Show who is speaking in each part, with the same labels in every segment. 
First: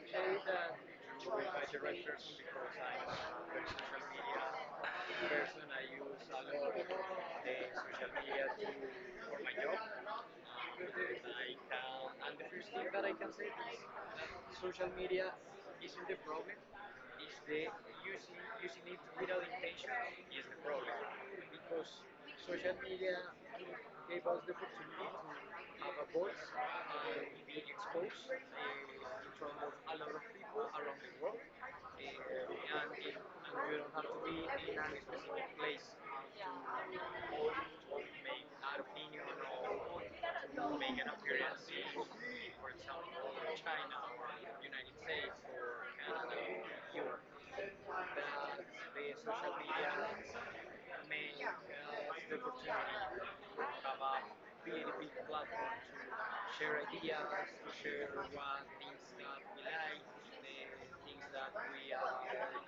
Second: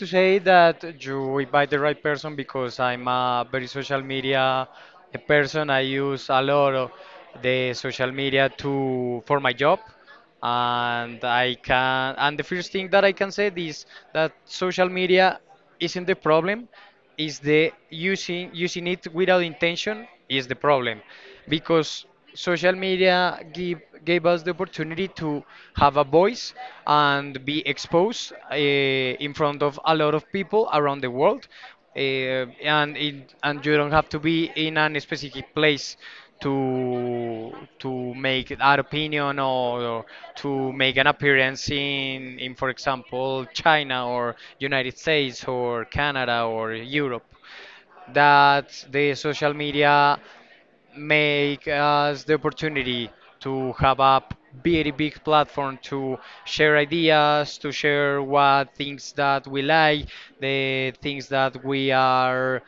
Speaker 1: to say that you invite the right person because I'm a very social media person. I use a lot of the social media to for my job, and I can. And the first thing that I can say is that social media isn't the problem is the using it without intention is the problem because social media give, gave us the opportunity to have a voice and be exposed in front of a lot of people around the world and and you don't have to be in a specific place to to make our opinion or to make an appearance in for example China or United States or Canada or Europe. That the social media make us the opportunity to have a very big platform to share ideas, to share what things that we like, the things that we are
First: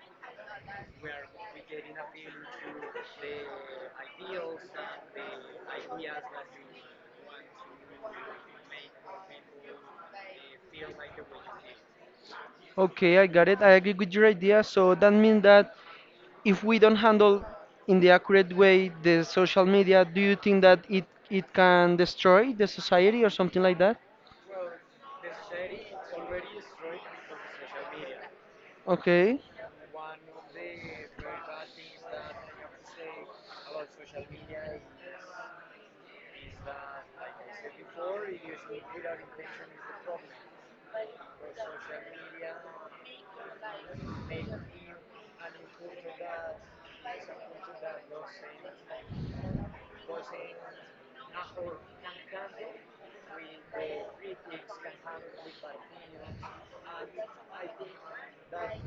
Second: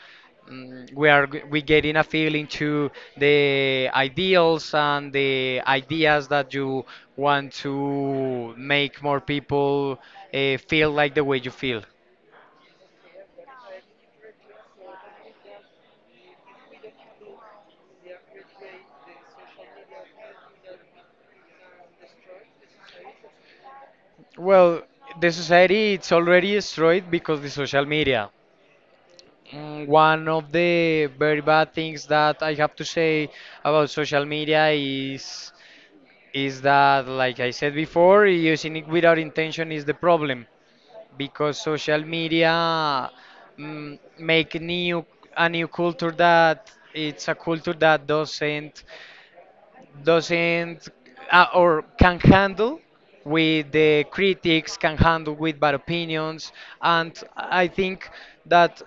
Speaker 1: we are we getting a feeling to the ideals and the ideas that you want to make more people feel like the way you feel.
Speaker 2: Okay, I got it. I agree with your idea. So that means that if we don't handle in the accurate way the social media, do you think that it can destroy the society or something like that?
Speaker 1: Well, the society it's already destroyed because the social media.
Speaker 2: Okay.
Speaker 1: One of the very bad things that I have to say about social media is that, like I said before, using it without intention is the problem because social media make new a new culture that it's a culture that doesn't or can handle with the critics, can handle with bad opinions, and I think that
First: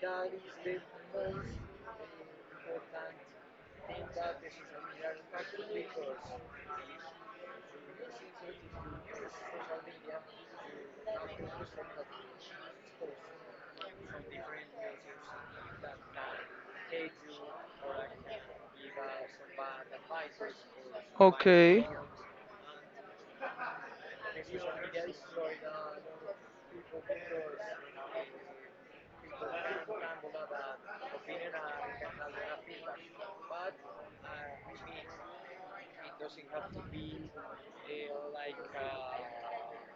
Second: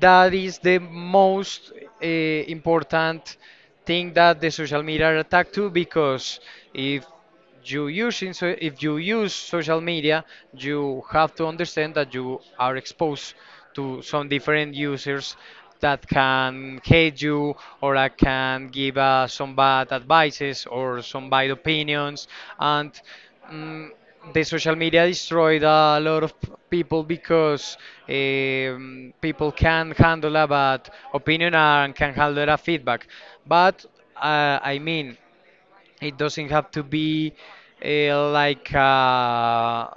Speaker 1: that is the most important thing that the social media are attacked to because if you using so if you use social media you have to understand that you are exposed to some different users that can hate you or that can give some bad advices or some bad
Speaker 2: Okay.
Speaker 1: opinions and mm, the social media destroyed a lot of people because people can handle a bad opinion and can handle a feedback but I mean it doesn't have to be uh, like uh,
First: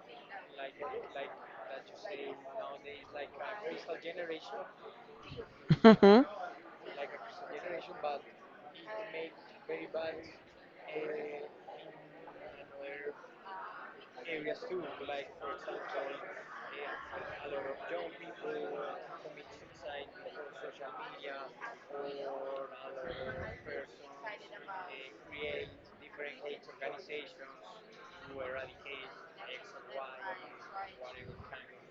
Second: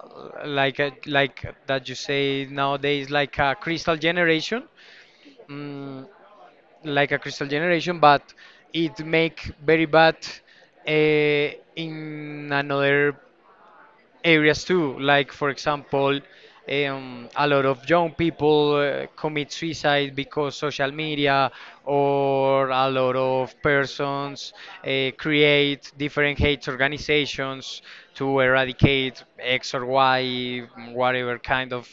Speaker 1: like like that you say nowadays, like a crystal generation, mm,
Speaker 2: Mhm.
Speaker 1: like a crystal generation, but it make very bad uh, in another areas too. Like, for example, a lot of young people commit suicide because social media, or a lot of persons create different hate organizations to eradicate X or Y, whatever kind of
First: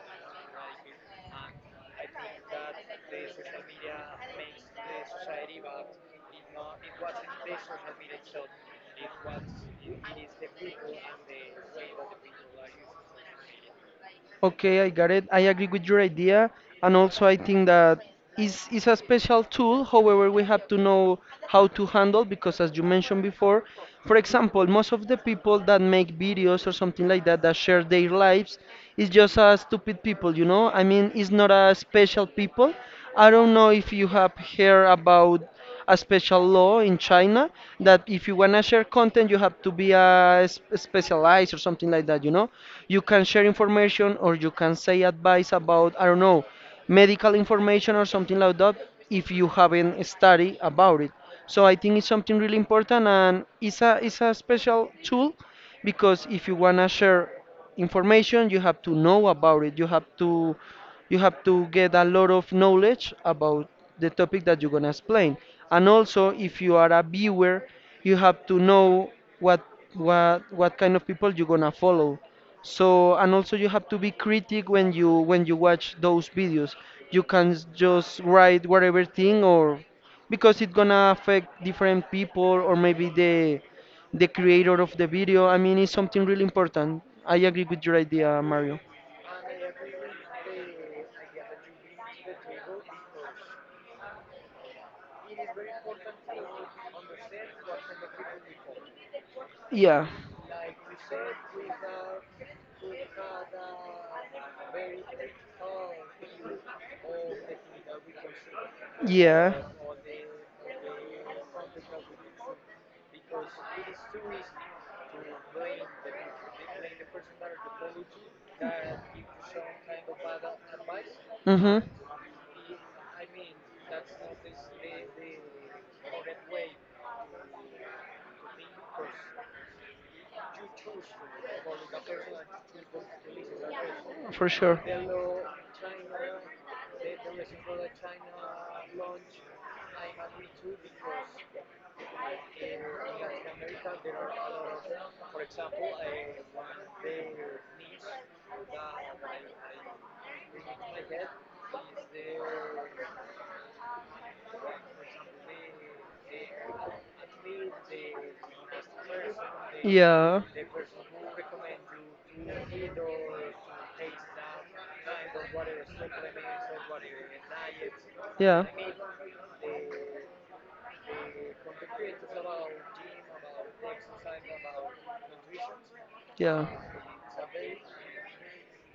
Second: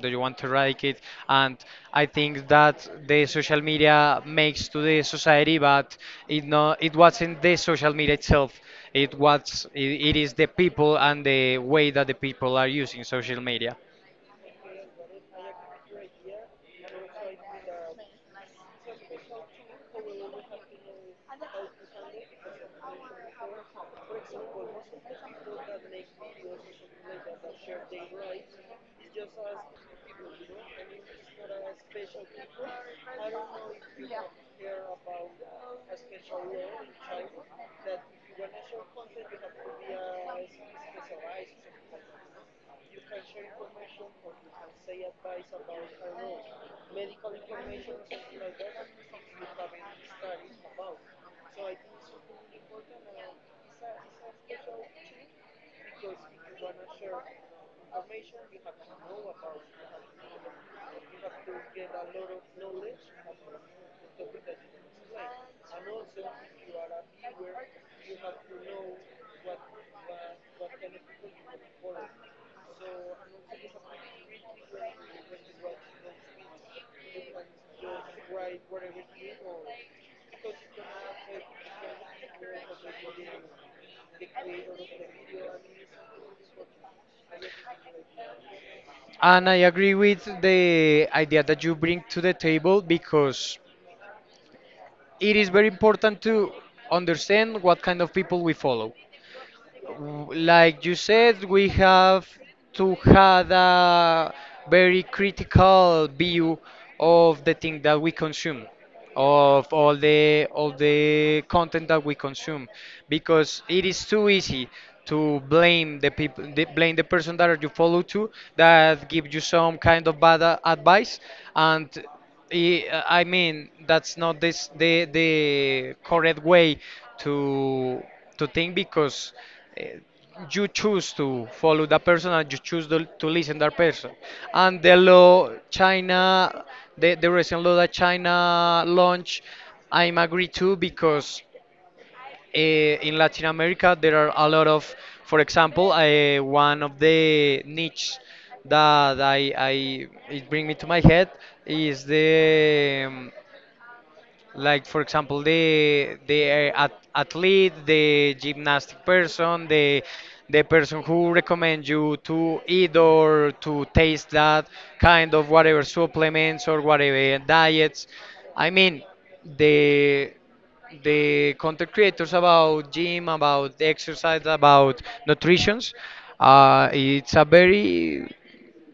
Speaker 1: do you want to eradicate? And I think that the social media makes to the society but it no it wasn't the social media itself it was it is the people and the way that the people are using social media
Speaker 2: Okay, I got it. I agree with your idea, and also I think that is a special tool. However, we have to know how to handle because, as you mentioned before, for example, most of the people that make videos or something like that that share their lives is just a stupid people. You know, I mean, it's not a special people. I don't know if you have heard about a special law in China that if you wanna share content, you have to be a specialized or something like that. You know, you can share information or you can say advice about I don't know medical information or something like that if you haven't studied about it. So I think it's something really important and it's a special tool because if you wanna share information you have to know about it you have to get a lot of knowledge about the topic that you're going to explain, and also if you are a viewer you have to know what what kind of people you're going to follow, so and also you have to be critic when you watch those videos. You can just write whatever thing or because it's going to affect different people or maybe the creator of the video. I mean, it's something really important. I agree with your idea, Mario.
Speaker 1: and I agree with the idea that you bring to the table because it is very important to understand what kind of people we follow
Speaker 2: Yeah,
Speaker 1: like you said, we have to have a very critical view of the thing that we consume,
Speaker 2: yeah.
Speaker 1: of all the content that we consume, because it is too easy to blame the people, blame the person that you follow to that give you some kind of bad advice,
Speaker 2: Mhm.
Speaker 1: and I mean, that's not this the correct way to to think because uh, you choose to follow that person and you choose to listen that person.
Speaker 2: For sure.
Speaker 1: And the law China, the recent law that China launched, I'm agree too because in Latin America, there are a lot of, for example, one of the niches that I it bring me to my head is the like for example the athlete the gymnastic person
Speaker 2: Yeah.
Speaker 1: the person who recommends you to eat or to taste that kind of whatever supplements or whatever diets
Speaker 2: Yeah.
Speaker 1: I mean the the content creators about gym about exercise about nutritions
Speaker 2: Yeah.
Speaker 1: it's a very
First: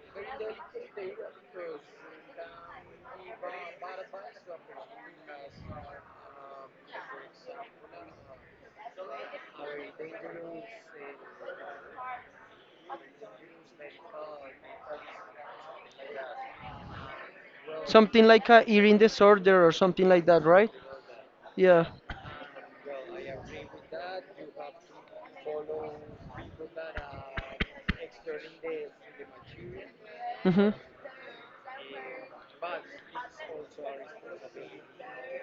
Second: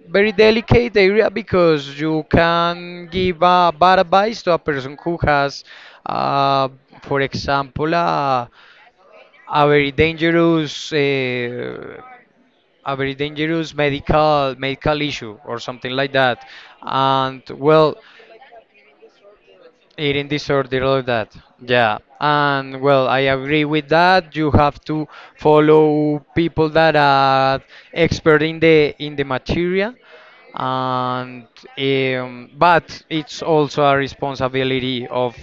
Speaker 1: very delicate area because you can give a bad advice to a person who has, uh, for example, a very dangerous, uh, a very dangerous medical issue or something like that. And well,
Speaker 2: Something like a eating disorder or something like
Speaker 1: eating
Speaker 2: that, right?
Speaker 1: disorder, all of that.
Speaker 2: Yeah.
Speaker 1: Yeah. And well, I agree with that. You have to follow people that are expert in the material.
Speaker 2: Mhm.
Speaker 1: And but it's also a responsibility of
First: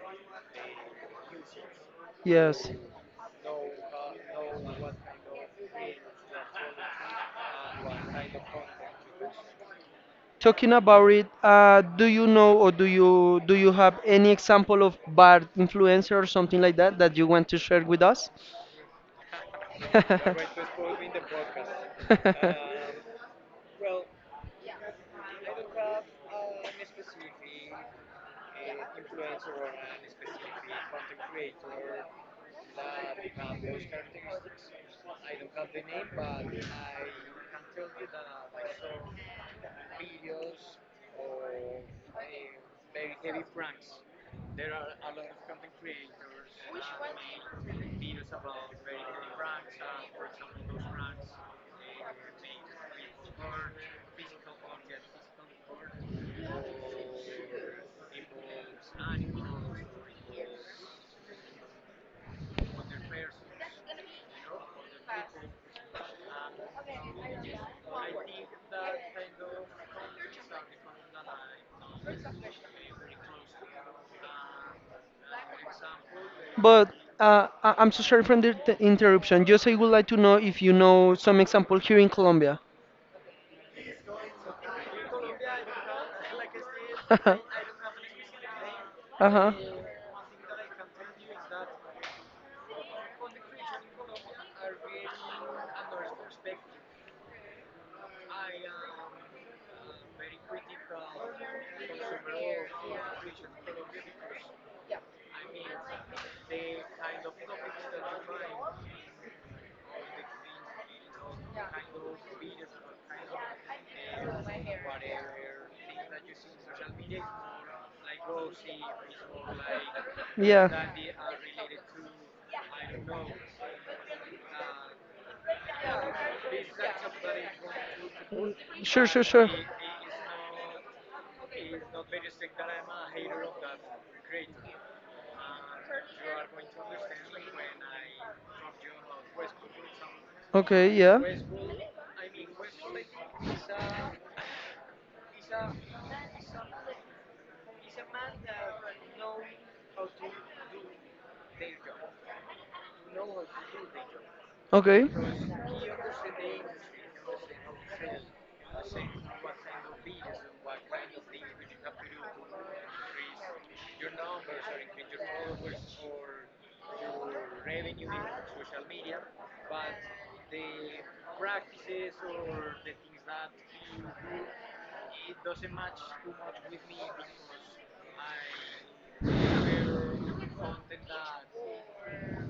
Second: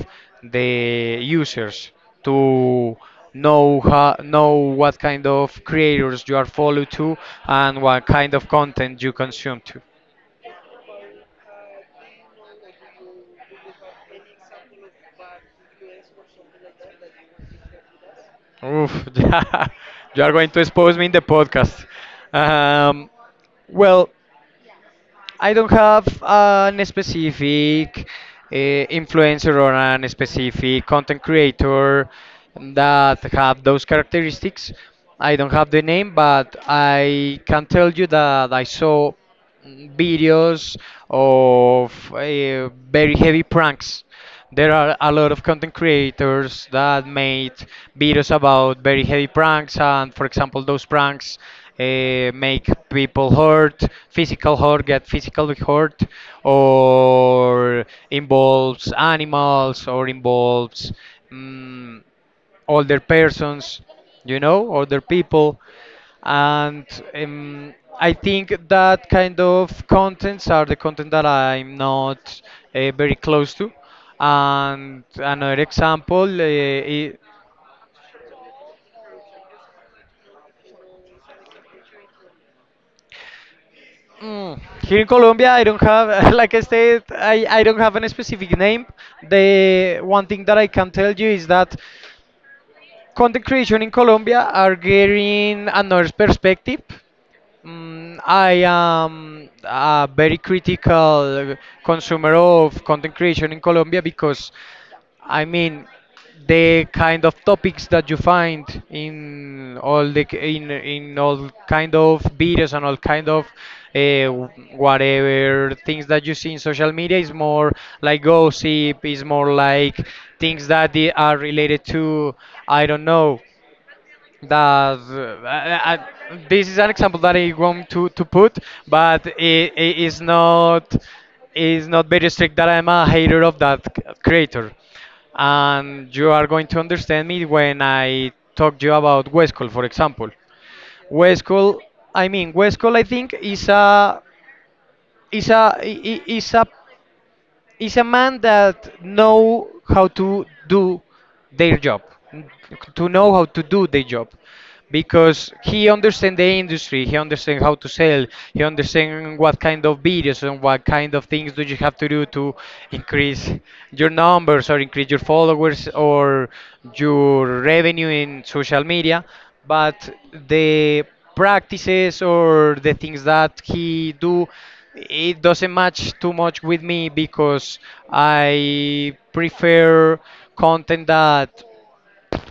Speaker 1: the users
Speaker 2: Yes.
Speaker 1: to know how, know what kind of creators you are follow to and what kind of content you consume to.
Speaker 2: Talking about it, do you know or do you have any example of bad influencer or something like that that you want to share with us?
Speaker 1: Oof, yeah, you are
Speaker 2: You're
Speaker 1: going to expose me in the podcast. Um, well, I don't have an specific influencer or an specific content creator that have those characteristics. I don't have the name, but I can tell you that I saw videos of very heavy pranks. There are a lot of content creators that made videos about very heavy pranks, and for example, those pranks make people hurt, physical hurt, get physically hurt, or involves animals, or involves. mm Older persons, you know, older people. And um, I think that kind of contents are the content that I'm not very close to. And another example,
Speaker 2: But
Speaker 1: I
Speaker 2: I'm so sorry for the interruption. Just I would like to know if you know some example here in Colombia.
Speaker 1: Here in Colombia, I don't have, like I said, I don't have any specific name.
Speaker 2: Uh-huh.
Speaker 1: The one thing that I can tell you is that content creation in Colombia are getting another perspective. I am a very critical consumer of content creation in Colombia because, I mean, the kind of topics that you find in all the in all kind of videos and all kind of uh, whatever things that you see in social media is more like gossip, is more like things
Speaker 2: Yeah.
Speaker 1: that they are related to, I don't know that I, this is an example that I want to
Speaker 2: Mm.
Speaker 1: put,
Speaker 2: Sure,
Speaker 1: but
Speaker 2: sure, sure.
Speaker 1: it is not very strict that I'm a hater of that creator, and you are going to understand me when I talk to you about Westcol, for example.
Speaker 2: Okay, yeah.
Speaker 1: Westcol, I mean Westcol, I think is a is a is a is a man that know how to do their job n- to know how to do their job
Speaker 2: Okay.
Speaker 1: because he understands the industry he understands how to sell he understands what kind of videos and what kind of things do you have to do to increase your numbers or increase your followers or your revenue in social media but the practices or the things that he do it doesn't match too much with me because I prefer content that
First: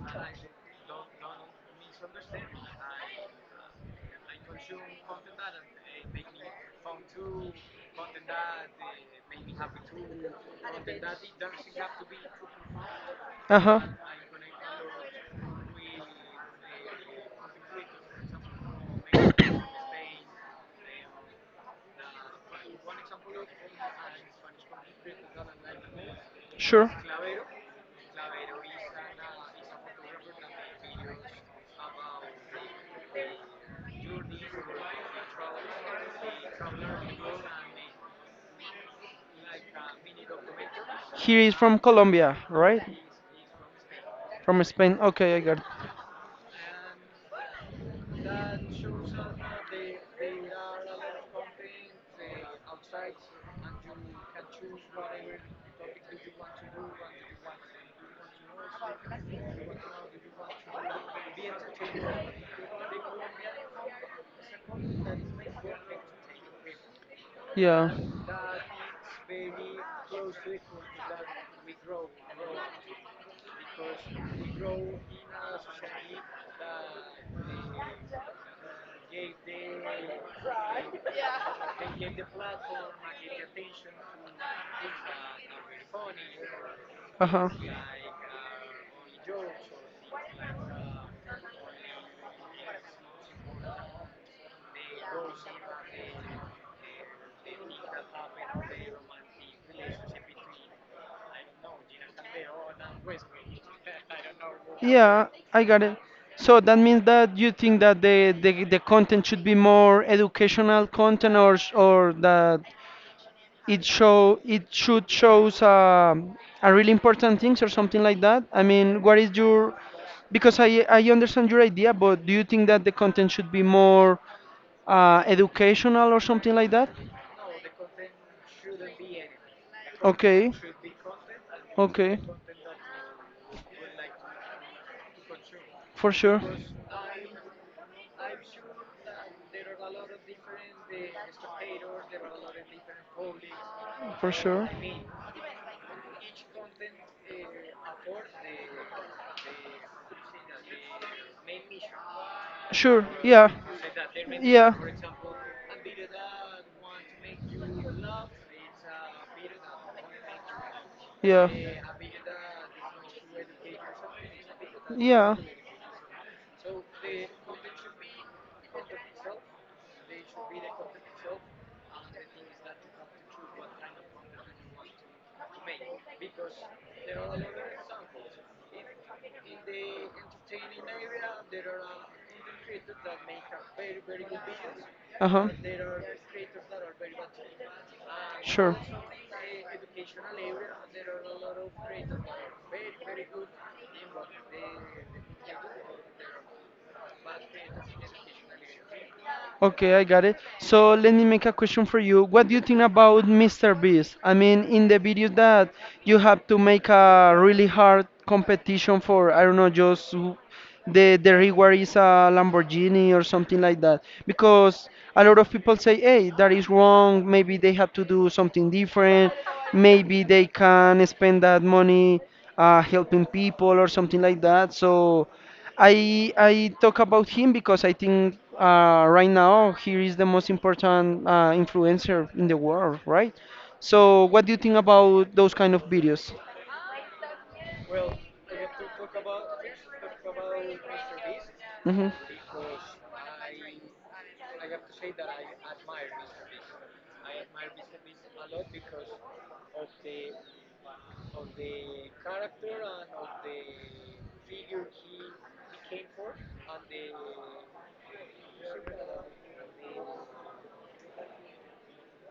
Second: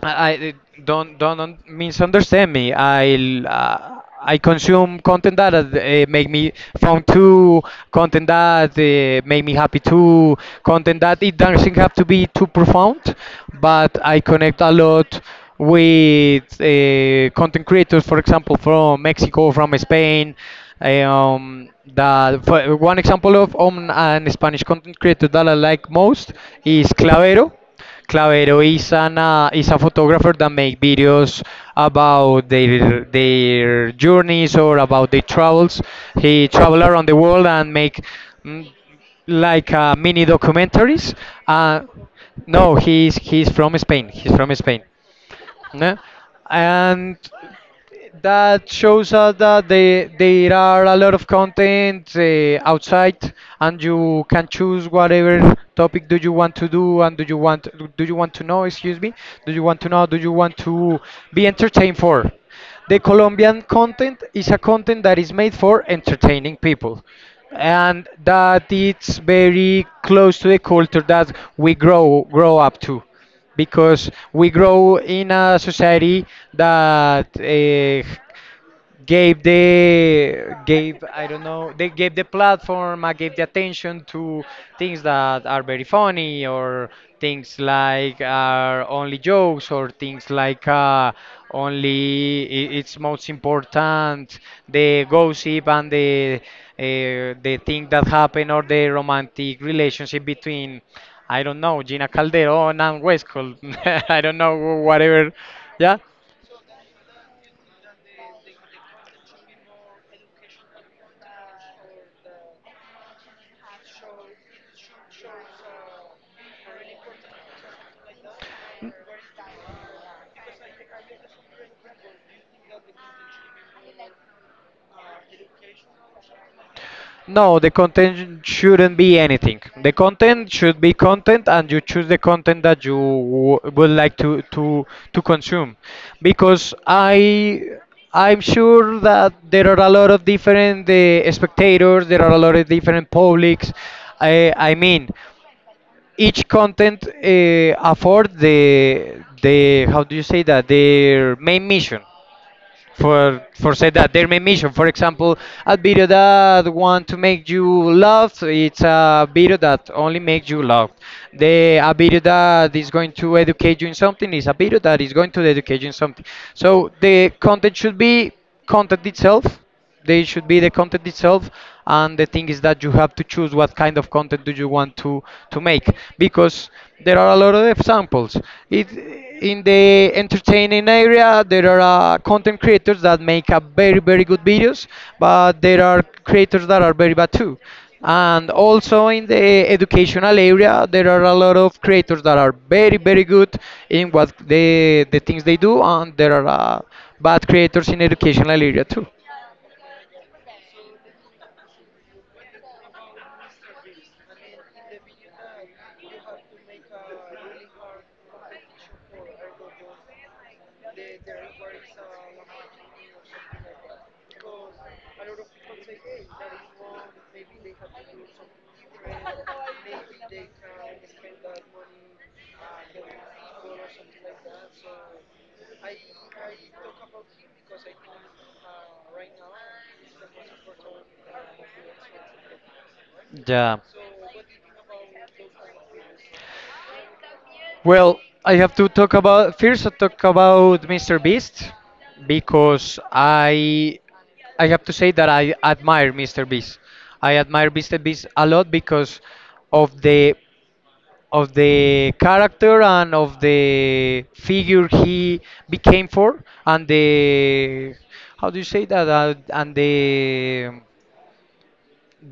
Speaker 1: I I- don't misunderstand me. I consume content that make me fun too, content that make me happy too, content that it doesn't have to be too profound,
Speaker 2: Uh huh.
Speaker 1: but I connect a lot with content creators, for example, from Mexico, from Spain. Um, that for one example of an Spanish content creator that I like most is
Speaker 2: Sure.
Speaker 1: Clavero. Clavero is an is a photographer that make videos about their journeys or about their travels. He travel around the world and make mm, like mini documentaries.
Speaker 2: He is from
Speaker 1: Uh,
Speaker 2: Colombia,
Speaker 1: no,
Speaker 2: right?
Speaker 1: he's from Spain. He's from
Speaker 2: From
Speaker 1: Spain.
Speaker 2: Spain. Okay, I got it.
Speaker 1: No? And that shows us that they, there are a lot of content outside, and you can choose whatever topic do you want to do, and do you want to know? Excuse me, do you want to know? Do you want to be entertained for? The Colombian content is a content that is made for entertaining people
Speaker 2: Yeah.
Speaker 1: and that it's very close to the culture that we grow up to because we grow in a society that gave the gave I don't know they gave the platform I gave the attention to things that are very funny or
Speaker 2: Uh huh.
Speaker 1: things like are only jokes or things like only it's most important the gossip and the thing that happened or the romantic relationship between I don't know Gina Calderon and Westcott I don't know
Speaker 2: Yeah,
Speaker 1: whatever
Speaker 2: I got
Speaker 1: yeah
Speaker 2: it. So that means that you think that the, the, content should be more educational content or or that it should shows a really important things or something like that. I mean, what is your because I understand your idea, but do you think that the content should be more educational or something like that?
Speaker 1: No, the content shouldn't be anything. The
Speaker 2: Okay,
Speaker 1: content should be content, and you choose the
Speaker 2: okay,
Speaker 1: content that you w would like to to consume,
Speaker 2: for sure.
Speaker 1: because I'm sure that there are a lot of different spectators, there are a lot of different publics.
Speaker 2: For
Speaker 1: I
Speaker 2: sure.
Speaker 1: I mean, each content afford the how do you say that their main mission
Speaker 2: Sure,
Speaker 1: for
Speaker 2: yeah.
Speaker 1: for say that their main mission. For example, a video that want to make you laugh, it's a video that only makes you laugh.
Speaker 2: Yeah. Yeah.
Speaker 1: The a video that is going to educate you in something is a video that is going
Speaker 2: Yeah.
Speaker 1: to educate you in something. So the content should be content itself they should be the content itself, and the thing is that you have to choose what kind of content do you want to make, because there are a lot of examples it in the entertaining area. There are content creators that make a very very good videos,
Speaker 2: Uh huh.
Speaker 1: but there are creators that are very bad too. And
Speaker 2: Sure.
Speaker 1: also in the educational area there are a lot of creators that are very very good in what they the things they do, and there are bad creators in educational area too.
Speaker 2: Okay, I got it. So let me make a question for you. What do you think about Mr. Beast? I mean, in the video that you have to make a really hard competition for, I don't know, just the reward is a Lamborghini or something like that. Because a lot of people say, hey, that is wrong. Maybe they have to do something different. Maybe they can spend that money helping people or something like that. So. I talk about him because I think right now he is the most important influencer in the world, right?
Speaker 1: Yeah,
Speaker 2: So what do you think about those kind of videos?
Speaker 1: well, I have to talk about first I talk about Mr. Beast,
Speaker 2: Mhm.
Speaker 1: because I have to say that I admire Mr. Beast. I admire Mr. Beast a lot because of the of the character and of the figure he became for, and the how do you say that, and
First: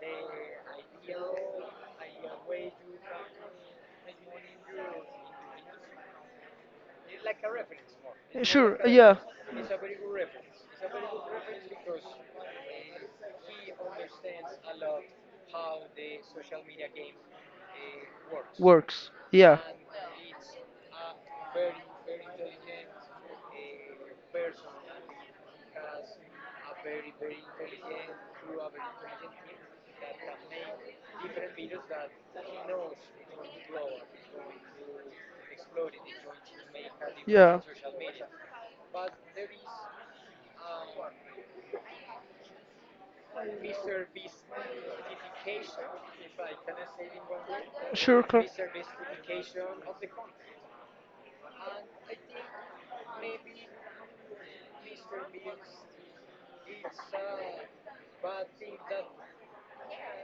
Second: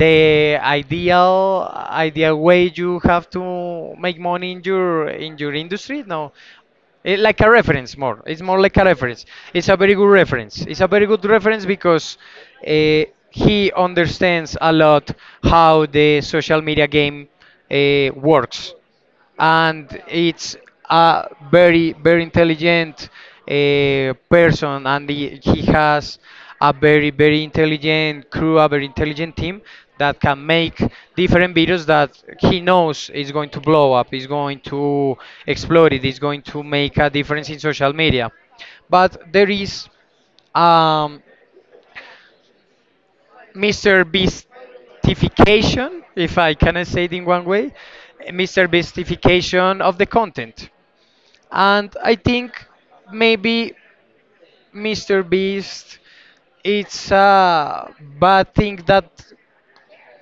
Speaker 1: the ideal way you have to make money in your industry, no? it, like a reference more it's more like
Speaker 2: Sure,
Speaker 1: a
Speaker 2: yeah.
Speaker 1: reference. It's a very good reference. It's a very good reference because uh, he understands a lot how the social media game works.
Speaker 2: Works, yeah.
Speaker 1: And it's a very very intelligent person, and he has a very very intelligent crew, a very intelligent team that can make different videos that he knows is going to blow up, is going to explode, it is going to make a difference in social media. But
Speaker 2: Yeah.
Speaker 1: there is um, Mr. Beastification, if I can say it in one way,
Speaker 2: Sure, Carl.
Speaker 1: Mr. Beastification of the content. And I think maybe Mr. Beast it's a bad thing that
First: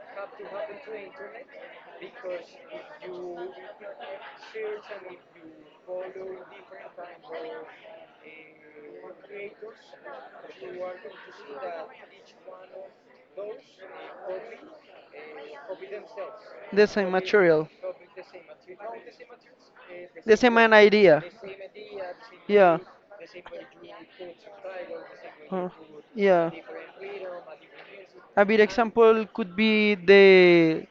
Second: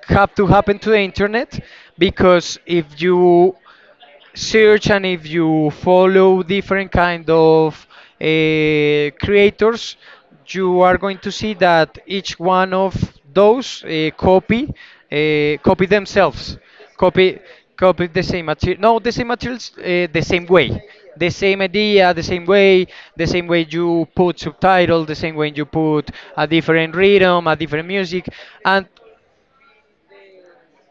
Speaker 1: have to happen to the internet, because if you search and if you follow different kind of creators, you are going to see that each one of those copy themselves,
Speaker 2: The same
Speaker 1: copy
Speaker 2: material.
Speaker 1: copy the same material, no, the same materials, the
Speaker 2: The
Speaker 1: same
Speaker 2: same an
Speaker 1: way,
Speaker 2: idea.
Speaker 1: the same idea, the same
Speaker 2: Yeah.
Speaker 1: way, the same way you put subtitle, the same way you
Speaker 2: Huh.
Speaker 1: put a
Speaker 2: Yeah.
Speaker 1: different rhythm, a different music,
Speaker 2: A big
Speaker 1: and
Speaker 2: example could be the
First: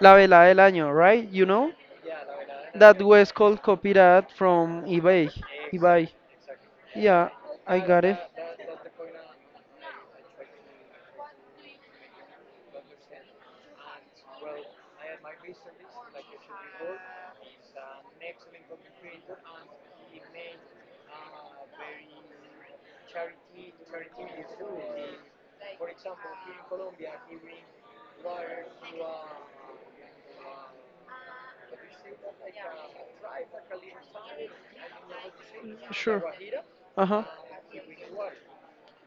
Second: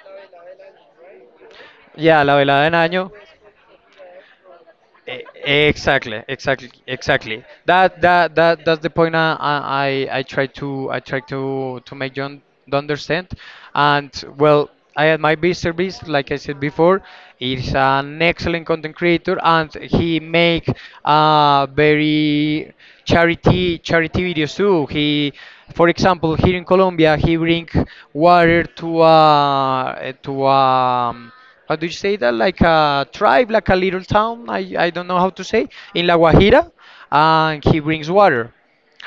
Speaker 2: La Velada del Año, right? You know?
Speaker 1: yeah, la velada en
Speaker 2: That
Speaker 1: año.
Speaker 2: was called copyright from eBay. eBay.
Speaker 1: Exactly, exactly,
Speaker 2: Yeah,
Speaker 1: exactly.
Speaker 2: I
Speaker 1: That
Speaker 2: got it.
Speaker 1: that that that's the point. I try to to make John to understand. And well, I had my Mr. Beast, like I said before, is an excellent content creator, and he make very charity videos too. He, for example, here in Colombia, he bring water to how do you say that? Like a tribe, like a little town. I don't know how to say in La Guajira,
Speaker 2: Uh huh.
Speaker 1: and he brings water.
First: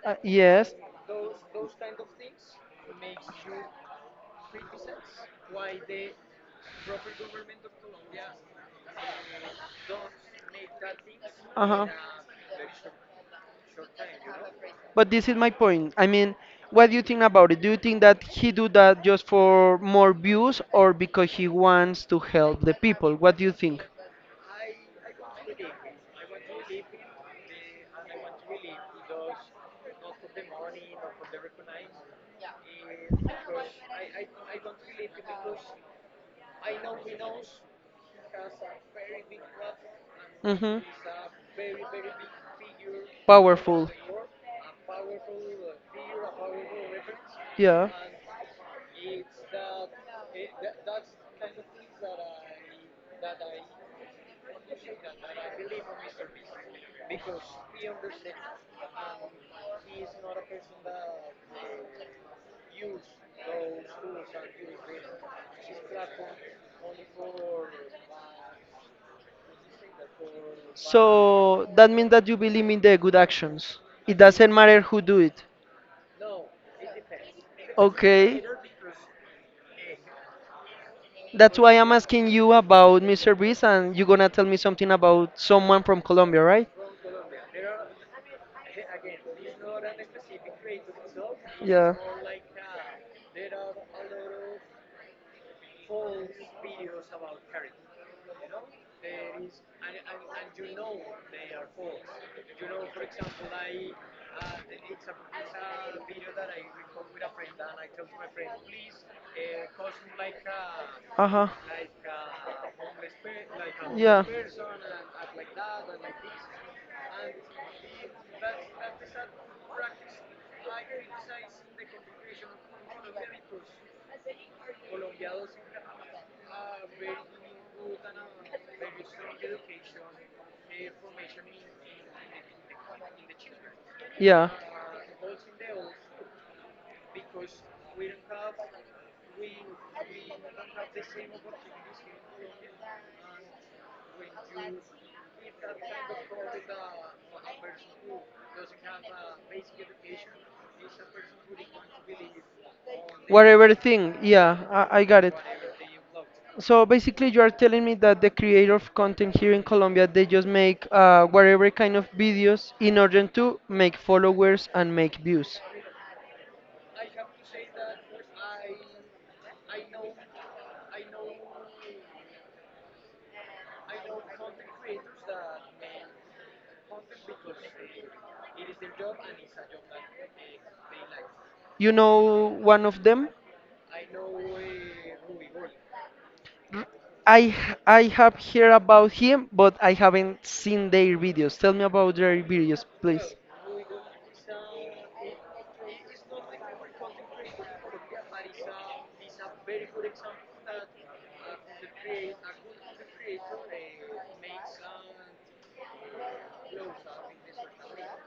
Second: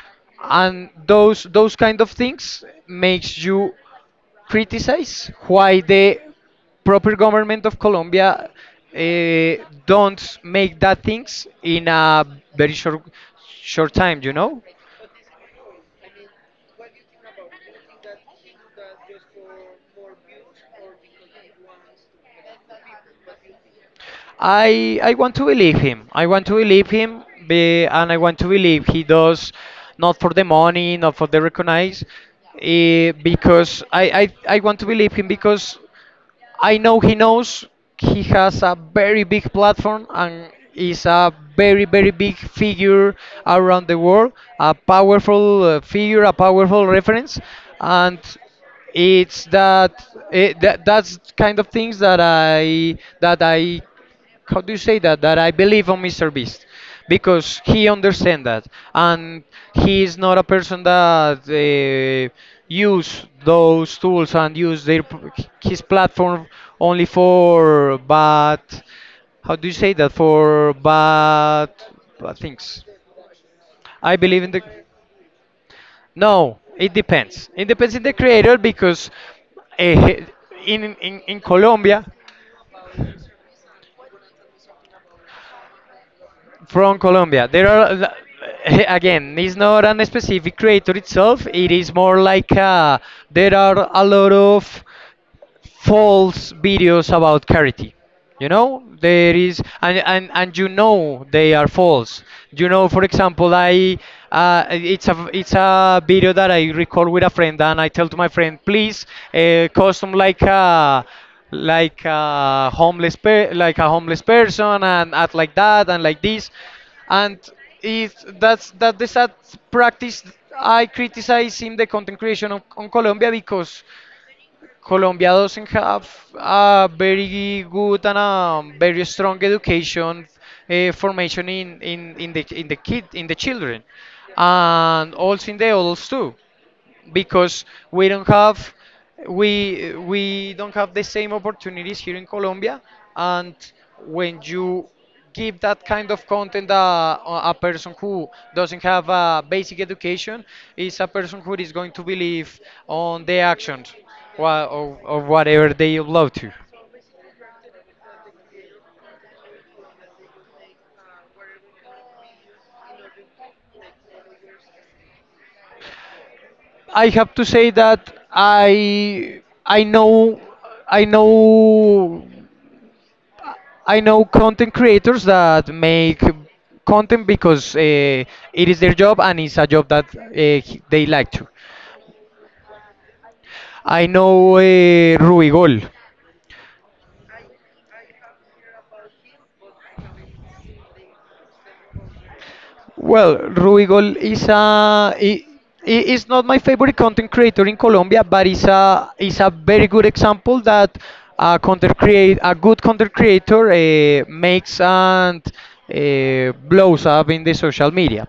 Speaker 2: Yes.
Speaker 1: And those kind of things makes you criticize why the proper government of Colombia uh, don't make that things in a very short time. You know?
Speaker 2: But this is my point. I mean, what do you think about it? Do you think that he do that just for more views or because he wants to help the people? What do you think?
Speaker 1: I want to believe him. I want to believe him, and I want to believe he does not for the money, not for the recognize, eh, because I want to believe him, because I know he knows he has a very big platform and
Speaker 2: Hmm.
Speaker 1: is a very very big figure around
Speaker 2: Powerful.
Speaker 1: the world, a powerful figure, a powerful reference.
Speaker 2: Yeah.
Speaker 1: And it's that that's kind of things that I how do you say that that I believe on Mr. Beast, because he understand that. And he is not a person that use those tools and use his platform only for bad, how do you say that, for bad,
Speaker 2: So that means that
Speaker 1: bad
Speaker 2: you believe in
Speaker 1: things.
Speaker 2: the good actions.
Speaker 1: I
Speaker 2: It
Speaker 1: believe in
Speaker 2: doesn't
Speaker 1: the
Speaker 2: matter who do it.
Speaker 1: no. It depends. It depends in the
Speaker 2: Okay.
Speaker 1: creator, because uh, in
Speaker 2: That's why I'm
Speaker 1: Colombia
Speaker 2: asking you about Mr. Beast and you're gonna tell me something about someone from Colombia, right?
Speaker 1: from Colombia, there are again, it's not an specific creator itself. It is
Speaker 2: Yeah.
Speaker 1: more like there are a lot of false videos about charity, you know. There is, and and you know they are false, you know. For example, I it's a video that I record with a friend, and I tell to my friend, please, custom like a
Speaker 2: Uh huh.
Speaker 1: like a homeless
Speaker 2: Yeah.
Speaker 1: person, and act like that and like this. And it's that's that the sad practice I criticize in the content creation on colombia, because Colombia doesn't have a very good and a very strong education, formation in the in the kid in the children,
Speaker 2: Yeah.
Speaker 1: and also in the adults too, because we don't have we don't have the same opportunities here in Colombia. And when you give that kind of content a person who doesn't have a basic education is a person who is going to believe on the
Speaker 2: Whatever
Speaker 1: actions,
Speaker 2: thing. Yeah, I
Speaker 1: of
Speaker 2: got it.
Speaker 1: whatever they upload to.
Speaker 2: So basically, you are telling me that the creator of content here in Colombia, they just make whatever kind of videos in order to make followers and make views.
Speaker 1: I have to say that I know I know I know content creators that make content because it is their job, and it's a job that they like to.
Speaker 2: You know one of them?
Speaker 1: I know Ruigol.
Speaker 2: I have heard about him, but I haven't seen their videos. Tell me about their videos, please.
Speaker 1: Well, Ruigol is is not my favorite content creator in Colombia, but is a very good example that a good content creator makes and blows up in the social media.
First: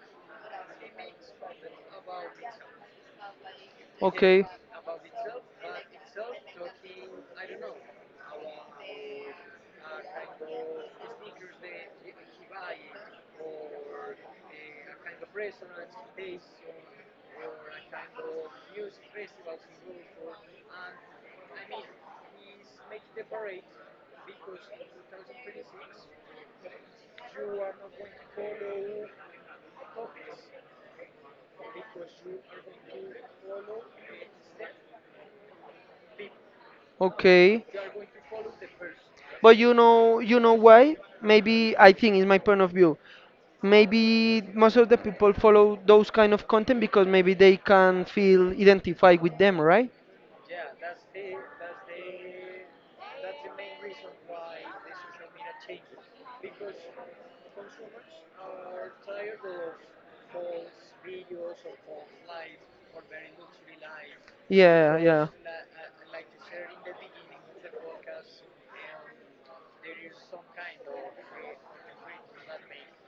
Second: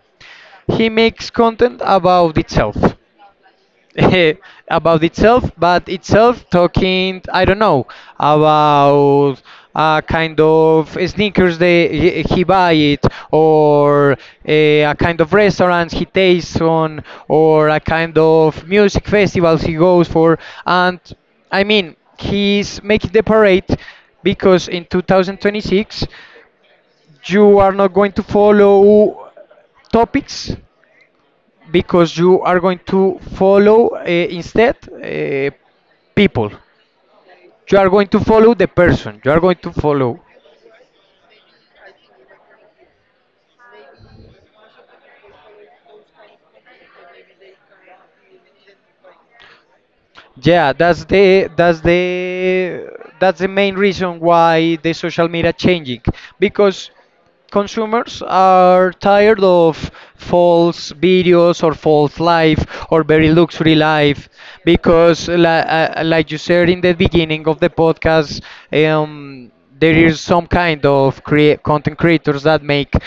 Speaker 1: He makes content about itself
Speaker 2: Okay.
Speaker 1: about itself, but itself talking, I don't know, about a kind of sneakers they he buy it, or a kind of restaurants he tastes on, or a kind of music festivals he goes for. And I mean he's making the parade, because in 2026 you are not going to follow topics, because you are going to follow instead people.
Speaker 2: Okay.
Speaker 1: You are going to follow the person. You are
Speaker 2: But
Speaker 1: going to follow.
Speaker 2: you know why? Maybe I think it's my point of view. Maybe most of the people follow those kind of content because maybe they can feel identified with them, right?
Speaker 1: Yeah, that's the that's the that's the main reason why the social media changing, because consumers are tired of false videos or false life or very luxury life,
Speaker 2: Yeah,
Speaker 1: because
Speaker 2: yeah.
Speaker 1: like you said in the beginning of the podcast, um, there is some kind of content creators that make,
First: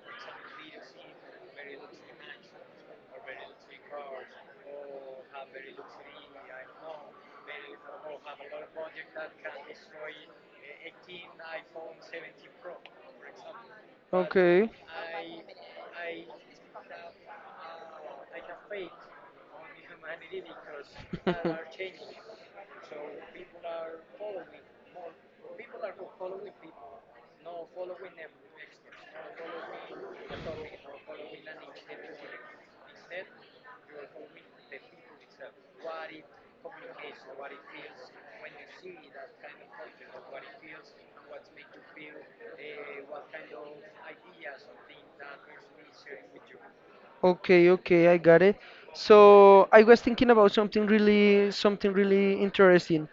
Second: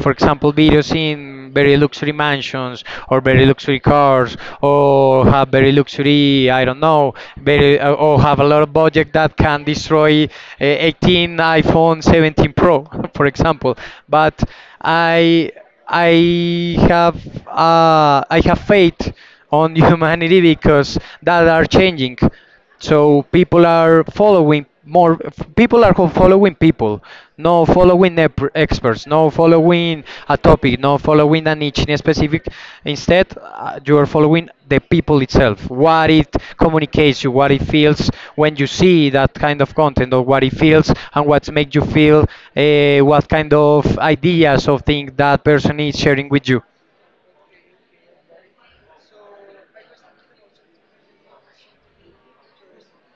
Speaker 1: for example, videos in very luxury mansions or very luxury cars, or have very luxury, I don't know, very or have a lot of budget that can destroy 18 iPhone 17 Pro, for example. But
Speaker 2: Okay.
Speaker 1: I I have I have faith on humanity, because that are changing. So people are following more, people are following people, no following experts, no following a topic, no following a niche in a specific. Instead, you are following the people itself, what it communicates you, what it feels when you see that kind of content, or what it feels and what makes you feel, what kind of ideas or things that person is sharing with you.
Speaker 2: Okay, okay, I got it. So I was thinking about something really interesting.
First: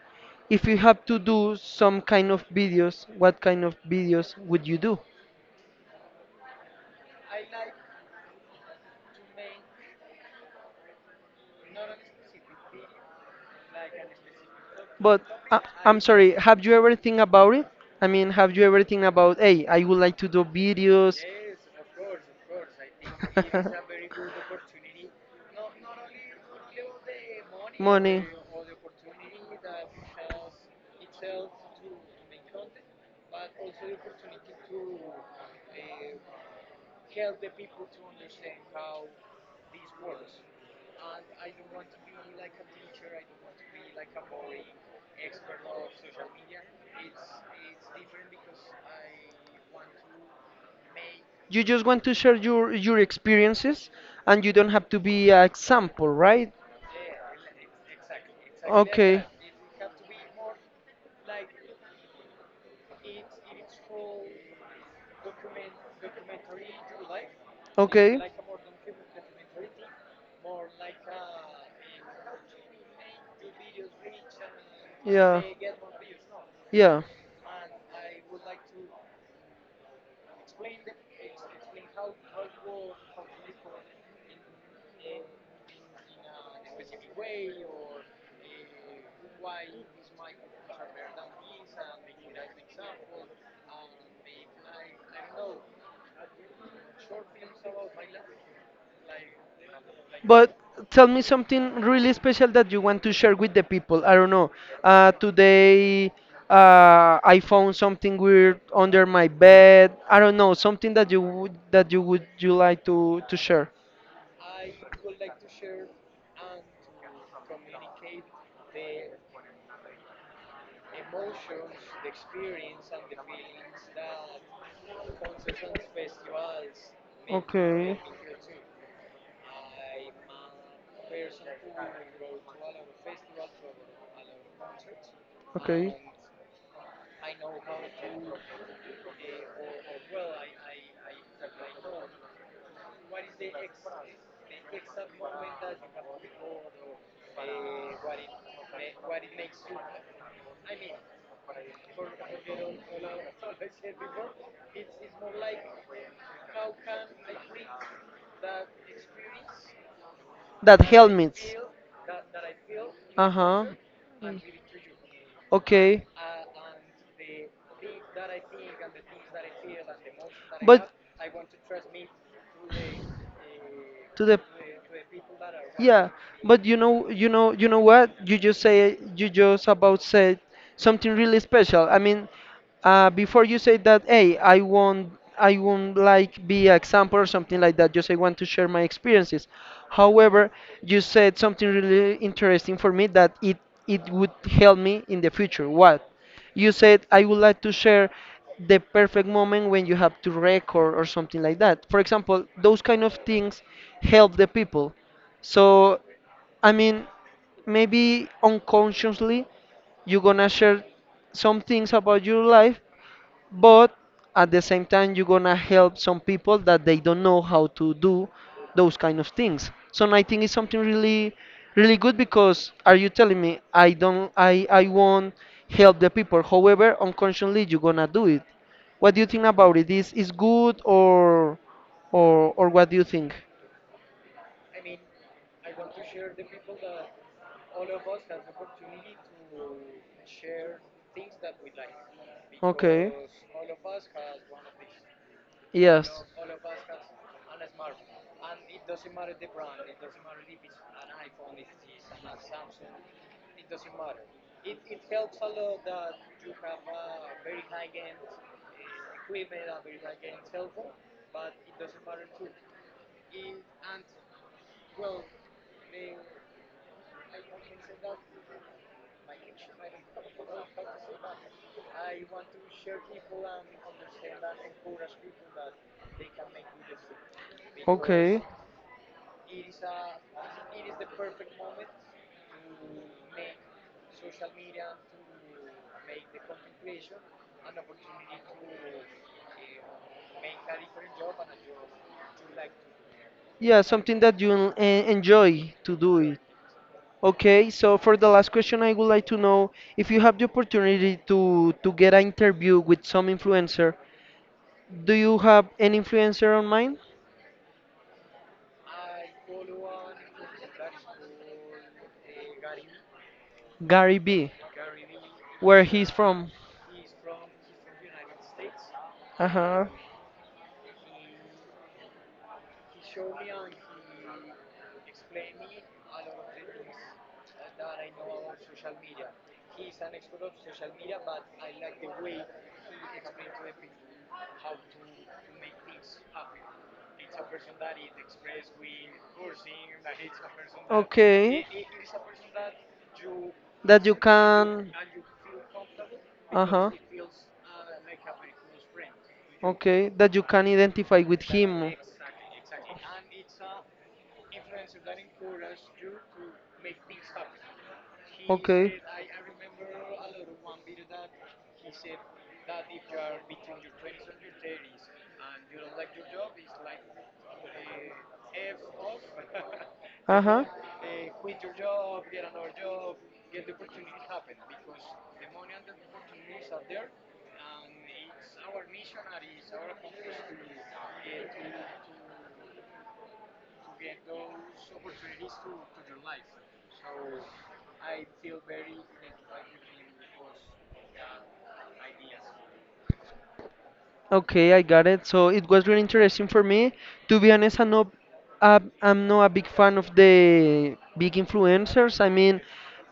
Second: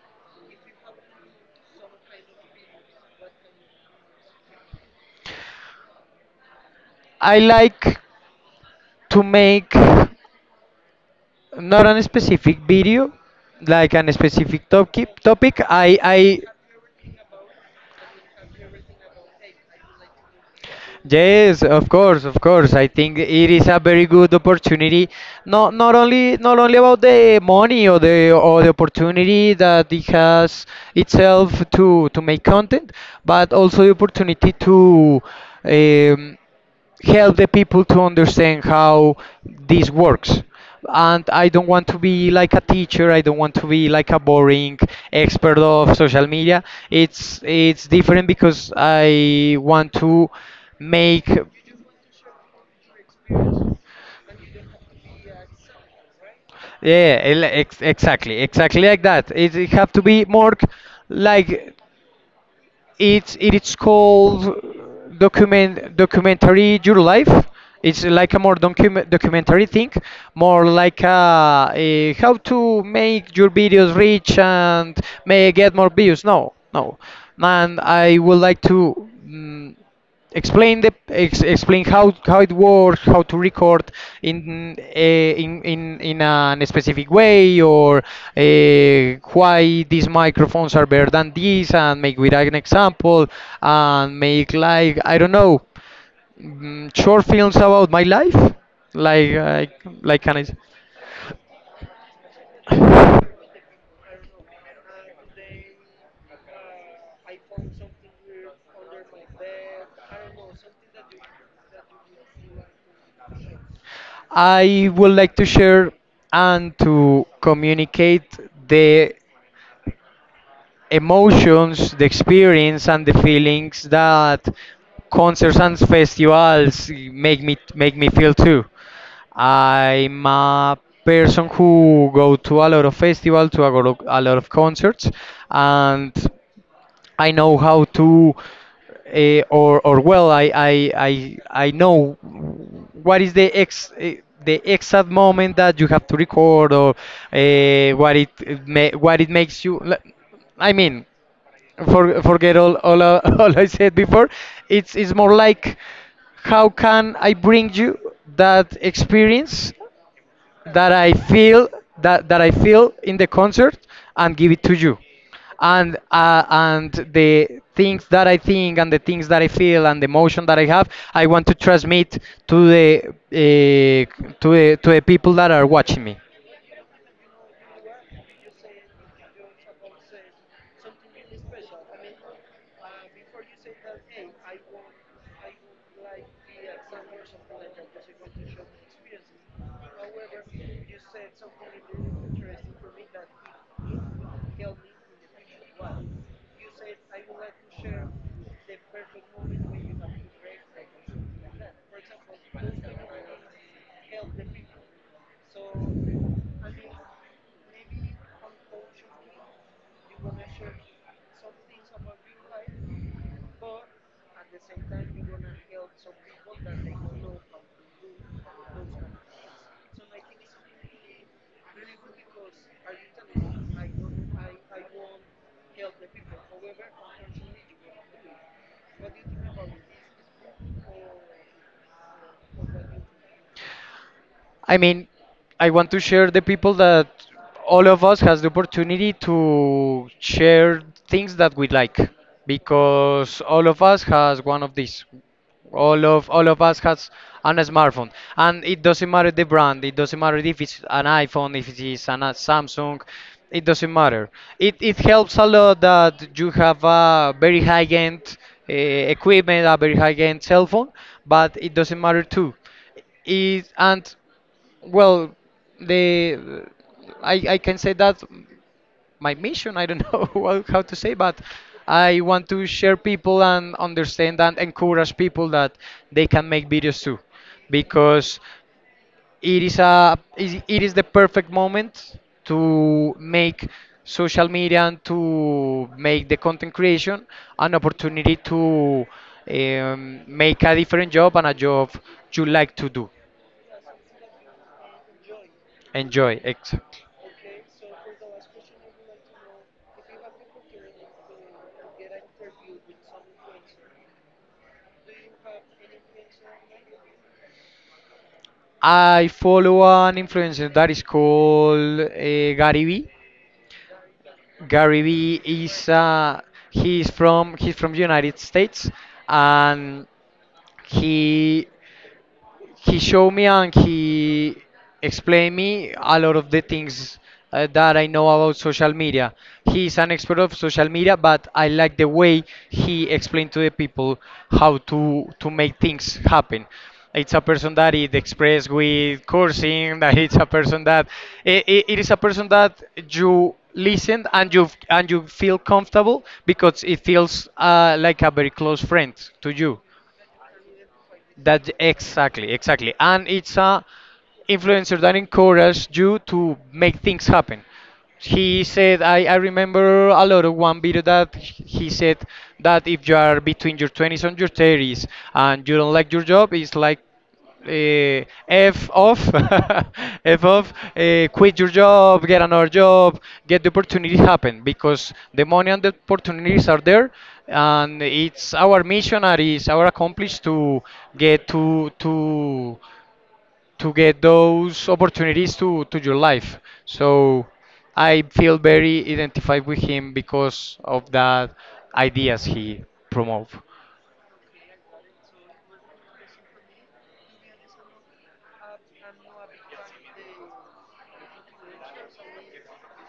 Speaker 2: If you have to do some kind of videos, what kind of videos would you do?
Speaker 1: I like to make not on a specific video, like on a specific topic.
Speaker 2: But uh, I'm sorry, have you ever think about it? I mean, have you ever think about, hey, I would like to do videos,
Speaker 1: Yes, of course, of course. I think it is a very good opportunity. Not only about the money or
Speaker 2: money?
Speaker 1: the opportunity that it has itself to make content, but also the opportunity to. Um, help the people to understand how this works. And I don't want to be like a teacher. I don't want to be like a boring expert of social media. It's different because I want to make
Speaker 2: You just want to share your experiences, and you don't have to be an example, right?
Speaker 1: yeah exactly, exactly like
Speaker 2: Okay,
Speaker 1: that. It have to be more like It's it is called documentary your life. It's
Speaker 2: okay,
Speaker 1: like a more documentary thing, more like a how to make your videos reach and
Speaker 2: yeah.
Speaker 1: may get more views. No, no,
Speaker 2: Yeah.
Speaker 1: man, I would like to. Explain explain how it works, how to record in a, in a specific way, or why these microphones are better than these, and make with an example, and make like I don't know, short films about my life, like can I?
Speaker 2: But tell me something really special that you want to share with the people. I don't know. Today I found something weird under my bed. I don't know. Something that you would that you like to share.
Speaker 1: I would like to share and to communicate the emotions, the experience, and the feelings that concerts and festivals make
Speaker 2: Okay.
Speaker 1: me feel too. I'm a person who go to a lot of festivals, to a lot of concerts, and I know how to, or I I know what is the exact moment that you have to record, or what what it makes you. I mean forget all I said before. It's more like how can I bring you that experience
Speaker 2: That
Speaker 1: that I
Speaker 2: helmet.
Speaker 1: feel that I feel in the
Speaker 2: Uh huh.
Speaker 1: concert and give it to you,
Speaker 2: Okay.
Speaker 1: and the things that I think and the things that I feel and the emotion that I have,
Speaker 2: But
Speaker 1: I want to transmit to the
Speaker 2: to the
Speaker 1: to the people that are watching
Speaker 2: Yeah,
Speaker 1: me.
Speaker 2: but you know, you know what? You just about said something really special. I mean, before you say that, hey, I won't like be an example or something like that. Just I want to share my experiences. However, you said something really interesting for me that it would help me in the future. What? You said I would like to share the perfect moment when you have to record or something like that. For example, those kind of things help the people so, I mean, maybe unconsciously you're gonna share some things about your life, but at the same time you're gonna help some people that they don't know how to do those kind of things. So I think it's something really, really good because are you telling me I don't, I won't help the people? However, unconsciously you're gonna do it. What do you think about it? Is good or, or what do you think?
Speaker 1: I mean, I want to share the people that all of us has the opportunity to share things that we like, because all of us has one of these.
Speaker 2: You. Yes.
Speaker 1: All of us has an smartphone, and it doesn't matter the brand. It doesn't matter if it's an iPhone, if it is a Samsung. It doesn't matter. It helps a lot that you have a very high end equipment, a very high end cell phone, but it doesn't matter too is and well, the I can say that my mission, I don't know how to say, but I want to share people and understand and encourage people that they can make videos too,
Speaker 2: Okay.
Speaker 1: because it is a it it is the perfect moment to make social media and to make the content creation an opportunity to make a different job, and a job you like to do.
Speaker 2: Yeah, something that you enjoy to do it.
Speaker 1: Enjoy, exact.
Speaker 2: Okay, so for the last question, I would like to know if you have the opportunity to get an interview with some influencer, do you have an influencer on mind?
Speaker 1: I follow an influencer that is called Gary Vee.
Speaker 2: Gary B,
Speaker 1: Gary Vee
Speaker 2: where
Speaker 1: is
Speaker 2: he's from.
Speaker 1: he's from United States.
Speaker 2: Uh-huh.
Speaker 1: And he showed me and he explained me a lot of the things that I know about social media. He's an expert of social media, but I like the way he explained to the people how to make things happen. It's a person that is expressed with cursing. That it's a
Speaker 2: Is.
Speaker 1: person that
Speaker 2: Okay.
Speaker 1: it is a person that you
Speaker 2: That you
Speaker 1: listen and
Speaker 2: can.
Speaker 1: you feel comfortable,
Speaker 2: Uh
Speaker 1: because
Speaker 2: huh.
Speaker 1: it feels like a very close friend to you.
Speaker 2: Okay. That you can identify with
Speaker 1: That
Speaker 2: him.
Speaker 1: exactly, exactly. And it's a influencer that encourages you to make things happen. He
Speaker 2: Okay.
Speaker 1: said, I remember a lot of one video that he said, that if you are between your 20s and your 30s and you don't like your job, it's like eh, F off,
Speaker 2: Uh
Speaker 1: F
Speaker 2: huh.
Speaker 1: off, eh, quit your job, get another job, get the opportunity happen, because the money and the opportunities are there, and it's our mission and it's our accomplish to get to get those opportunities to your life. So I feel very identified with him because of that ideas he promote.
Speaker 2: Okay, I got it. So it was really interesting for me. To be honest, I'm not a big fan of the big influencers. I mean,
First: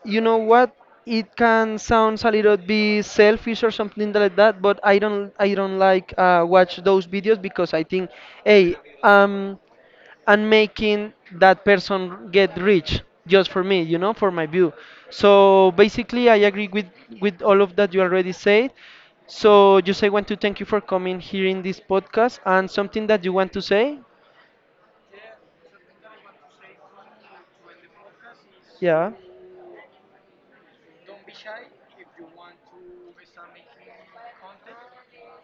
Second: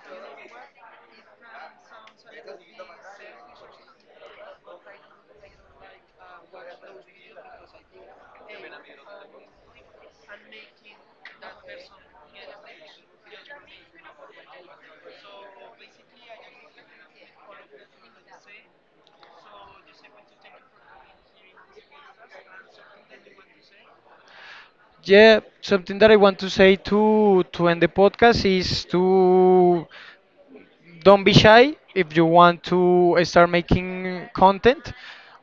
Speaker 2: you know what? It can sound a little bit selfish or something like that, but I don't like watch those videos because I think, hey, um, and making that person get rich just for me, you know, for my view. So basically I agree with all of that you already said. So just I want to thank you for coming here in this podcast, and something that you want to say.
Speaker 1: Yeah, something that I want to say to end the podcast is
Speaker 2: Yeah.
Speaker 1: to don't be shy if you want to start making content.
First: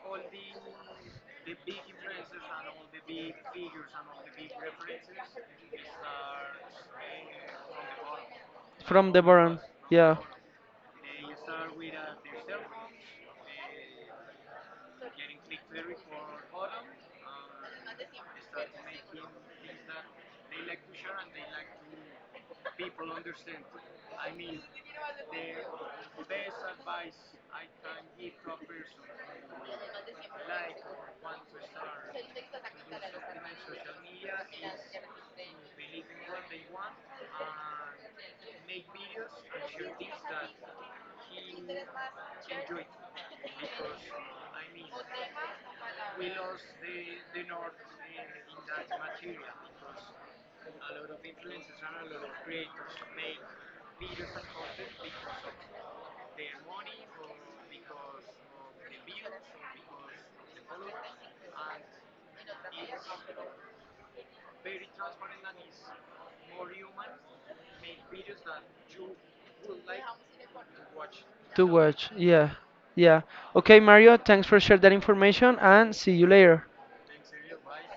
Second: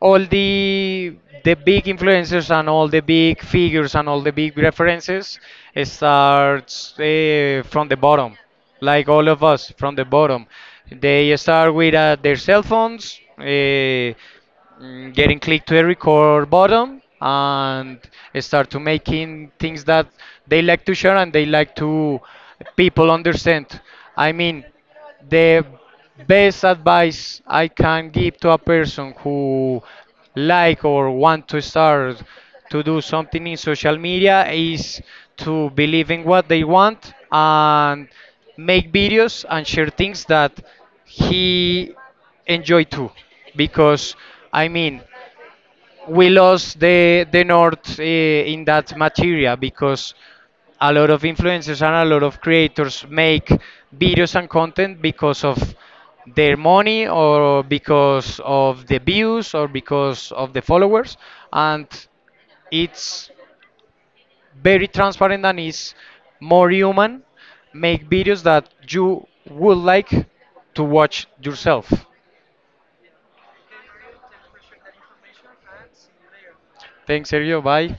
Speaker 1: All the big influencers and all the big figures and all the big references starts from the bottom, like
Speaker 2: From the
Speaker 1: all of
Speaker 2: bottom,
Speaker 1: us from the
Speaker 2: yeah.
Speaker 1: bottom. They start with their cell phones. Getting click to the record button, and start to making things that they like to share, and they like to people understand. I mean, the best advice I can give to a person who like or want to start to do something in social media is to believe in what they want, and make videos and share things that he enjoy too, because I mean we lost the north in that materia, because a lot of influencers and a lot of creators make videos and content because of their money or because of the views or because of the followers. And it's very transparent, and it's more human, make videos that you would like to watch
Speaker 2: To
Speaker 1: yourself.
Speaker 2: watch, yeah. Yeah. Okay Mario, thanks for sharing that information, and see you later.
Speaker 1: Thanks Sergio, bye.